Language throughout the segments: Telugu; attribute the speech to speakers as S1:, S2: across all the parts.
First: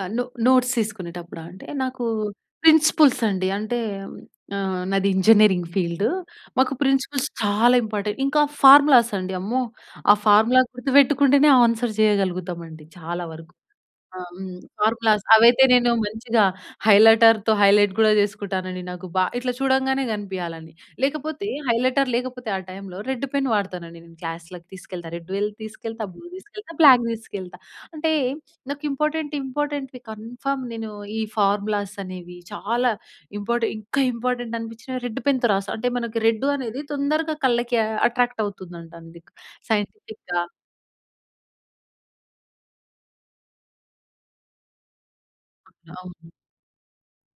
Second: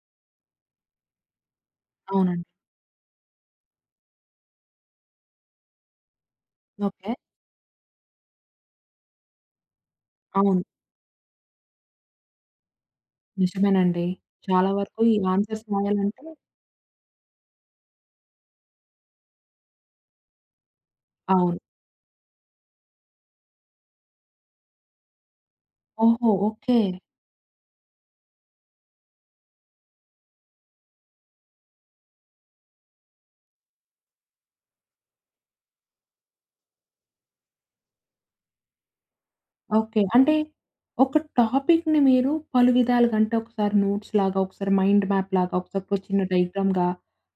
S1: ఆ! నో నోట్స్ తీసుకునేటప్పుడా? అంటే, నాకూ
S2: అవునండి.
S1: ప్రిన్సిపుల్సండి. అంటే, ఆహ్, నాది ఇంజినీరింగ్ ఫీల్డు. మాకు
S2: ఓకే.
S1: ప్రిన్సిపుల్స్ చాలా ఇంపాటె ఇంకా ఫార్ములాసండి, అమ్మో! ఆ
S2: అవును.
S1: ఫార్ములా గుర్తువెట్టుకుంటేనే ఆన్సర్ జెయగలుగుతామండి చాలా వరుకు.
S2: నిజమేనండి.
S1: ఆహ్! హ్మ్.
S2: చాలా వరకు ఈ
S1: ఫార్ములాస్. అవైతే
S2: ఆన్సర్స్
S1: నేను
S2: రాయాలంటే
S1: మంచిగా హైలైటర్‌తో హైలైట్ గూడా చేసుకుంటానండి. నాకు బా ఇట్లా చూడంగానే గనిపియాల‌ని, లేకపోతే
S2: అవును
S1: హైలైటర్ లేకపోతే ఆ టైంలో రెడ్డు పెన్ వాడతానండి నేను క్లాస్‌లకి తీసుకెళ్తా. రెడ్ వెల్ తీసుకెళ్తా, బ్లూ
S2: ఓహో!
S1: దీసుకెళ్తా,
S2: ఓకే.
S1: బ్లాక్ దీసుకెళ్తా. అంటే, నాకు ఇంపార్టెంట్ ఇంపార్టెంట్‌‌వి కన్ఫర్మ్ నేను ఈ ఫార్ములాసనేవి, చాలా ఇంపాటె ఇంకా ఇంపార్టెంటనిపిచ్చినవి రెడ్డు పెన్‌తో రాస్తా. అంటే, మనకి రెడ్డూ అనేది తొందరగా కళ్ళకీ అట్రాక్టవుతుందం‌టండీ
S2: ఓకే. అంటే,
S1: సైంటిఫిక్‌గా.
S2: ఒక టాపిక్‌ని మీరు పలు విధాలుగా అంటే, ఒకసారి నోట్స్‌లాగా, ఒకసారి మైండు మ్యాప్‌లాగా, ఒకసారొక చిన్న
S1: అవును.
S2: డయాగ్రమ్‌గా,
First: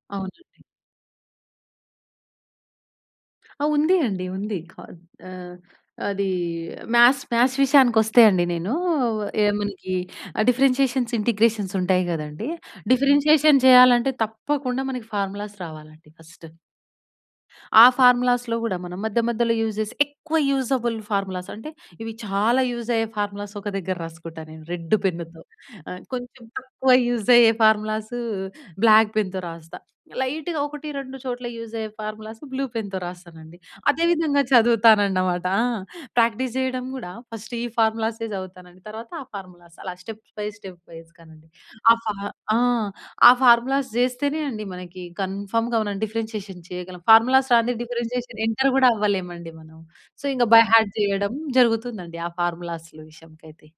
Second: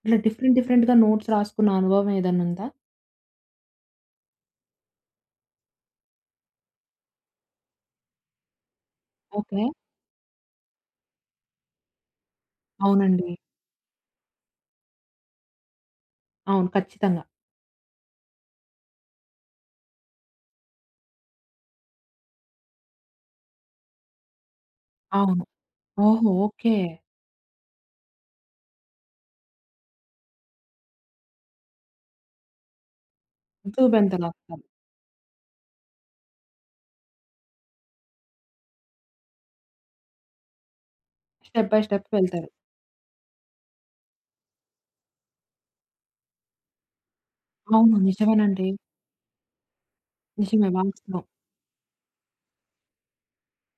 S2: ఇలా డిఫరెంట్
S1: అవునండి.
S2: డిఫరెంట్‌గా నోట్స్ రాసుకున్న అనుభవవేదన్నుందా?
S1: ఆ! ఉంది అండి. ఉంది. కా ఆహ్, అదీ మ్యాథ్స్, మ్యాథ్స్ విషయానికొస్తే అండీ నేనూ,
S2: ఓకే.
S1: ఏముందీ ఆ! డిఫరెన్షియేషన్స్, ఇంటిగ్రేషన్స్ ఉంటాయి గదండీ.
S2: అవునండీ.
S1: డిఫరెన్షియేషన్ జెయ్యాలంటే తప్పకుండా మనకి ఫార్ములాస్ రావాలండి ఫస్ట్.
S2: అవును. ఖచ్చితంగా.
S1: ఆ ఫార్ములాస్‌లో గూడా మనం మధ్య మధ్యలో యూజ్ జేసి, ఎక్కువ యూజబుల్ ఫార్ములాస్, అంటే, ఇవి చాలా యూజయ్యే ఫార్ములాస్ ఒక దగ్గర రాసుకుంటా నేను రెడ్డు పెన్నుతో.
S2: అవును.
S1: ఆహ్,
S2: ఓహో!
S1: కొంచుం
S2: ఓకే.
S1: తక్కువ యూజయ్యే ఫార్ములాసూ బ్లాక్ పెన్‌తో రాస్తా. లైటుగా ఒకటి, రెండు చోట్ల యూజయ్యే ఫార్ములాసు బ్లూ పెన్‌తో రాస్తానండి.
S2: బ్లూ
S1: అదే
S2: పెన్‌తో
S1: విధంగా
S2: రాస్తారు.
S1: చదువుతానన్నమాట. ఆ! ప్రాక్టీస్ జెయడం గూడా, ఫస్ట్ ఈ ఫార్ములా‌సే జదువుతానండి, తర్వాత ఆ ఫార్ములాస్. అలా స్టెప్ బై స్టెప్ వైస్‌గా‌నండి.
S2: స్టెప్ బై
S1: ఆ
S2: స్టెప్‌కి
S1: ఫా
S2: వెళ్తారు.
S1: ఆ! ఆ ఫార్ములాస్ జేస్తేనే అండి మనకీ కన్ఫర్మ్‌గా మనం డిఫరెన్షియేషన్ చెయగలం. ఫార్ములాస్ రాందే
S2: అవును.
S1: డిఫరెన్షియేషన్
S2: నిజమేనండి.
S1: ఎంటర్ గూడా అవ్వలేమండి మనం. సో, ఇంక బై
S2: నిజమే.
S1: హార్ట్
S2: వాస్తవం.
S1: జెయ్యడం జరుగుతుందండి ఆ ఫార్ములాస్లు విషయంకయితే.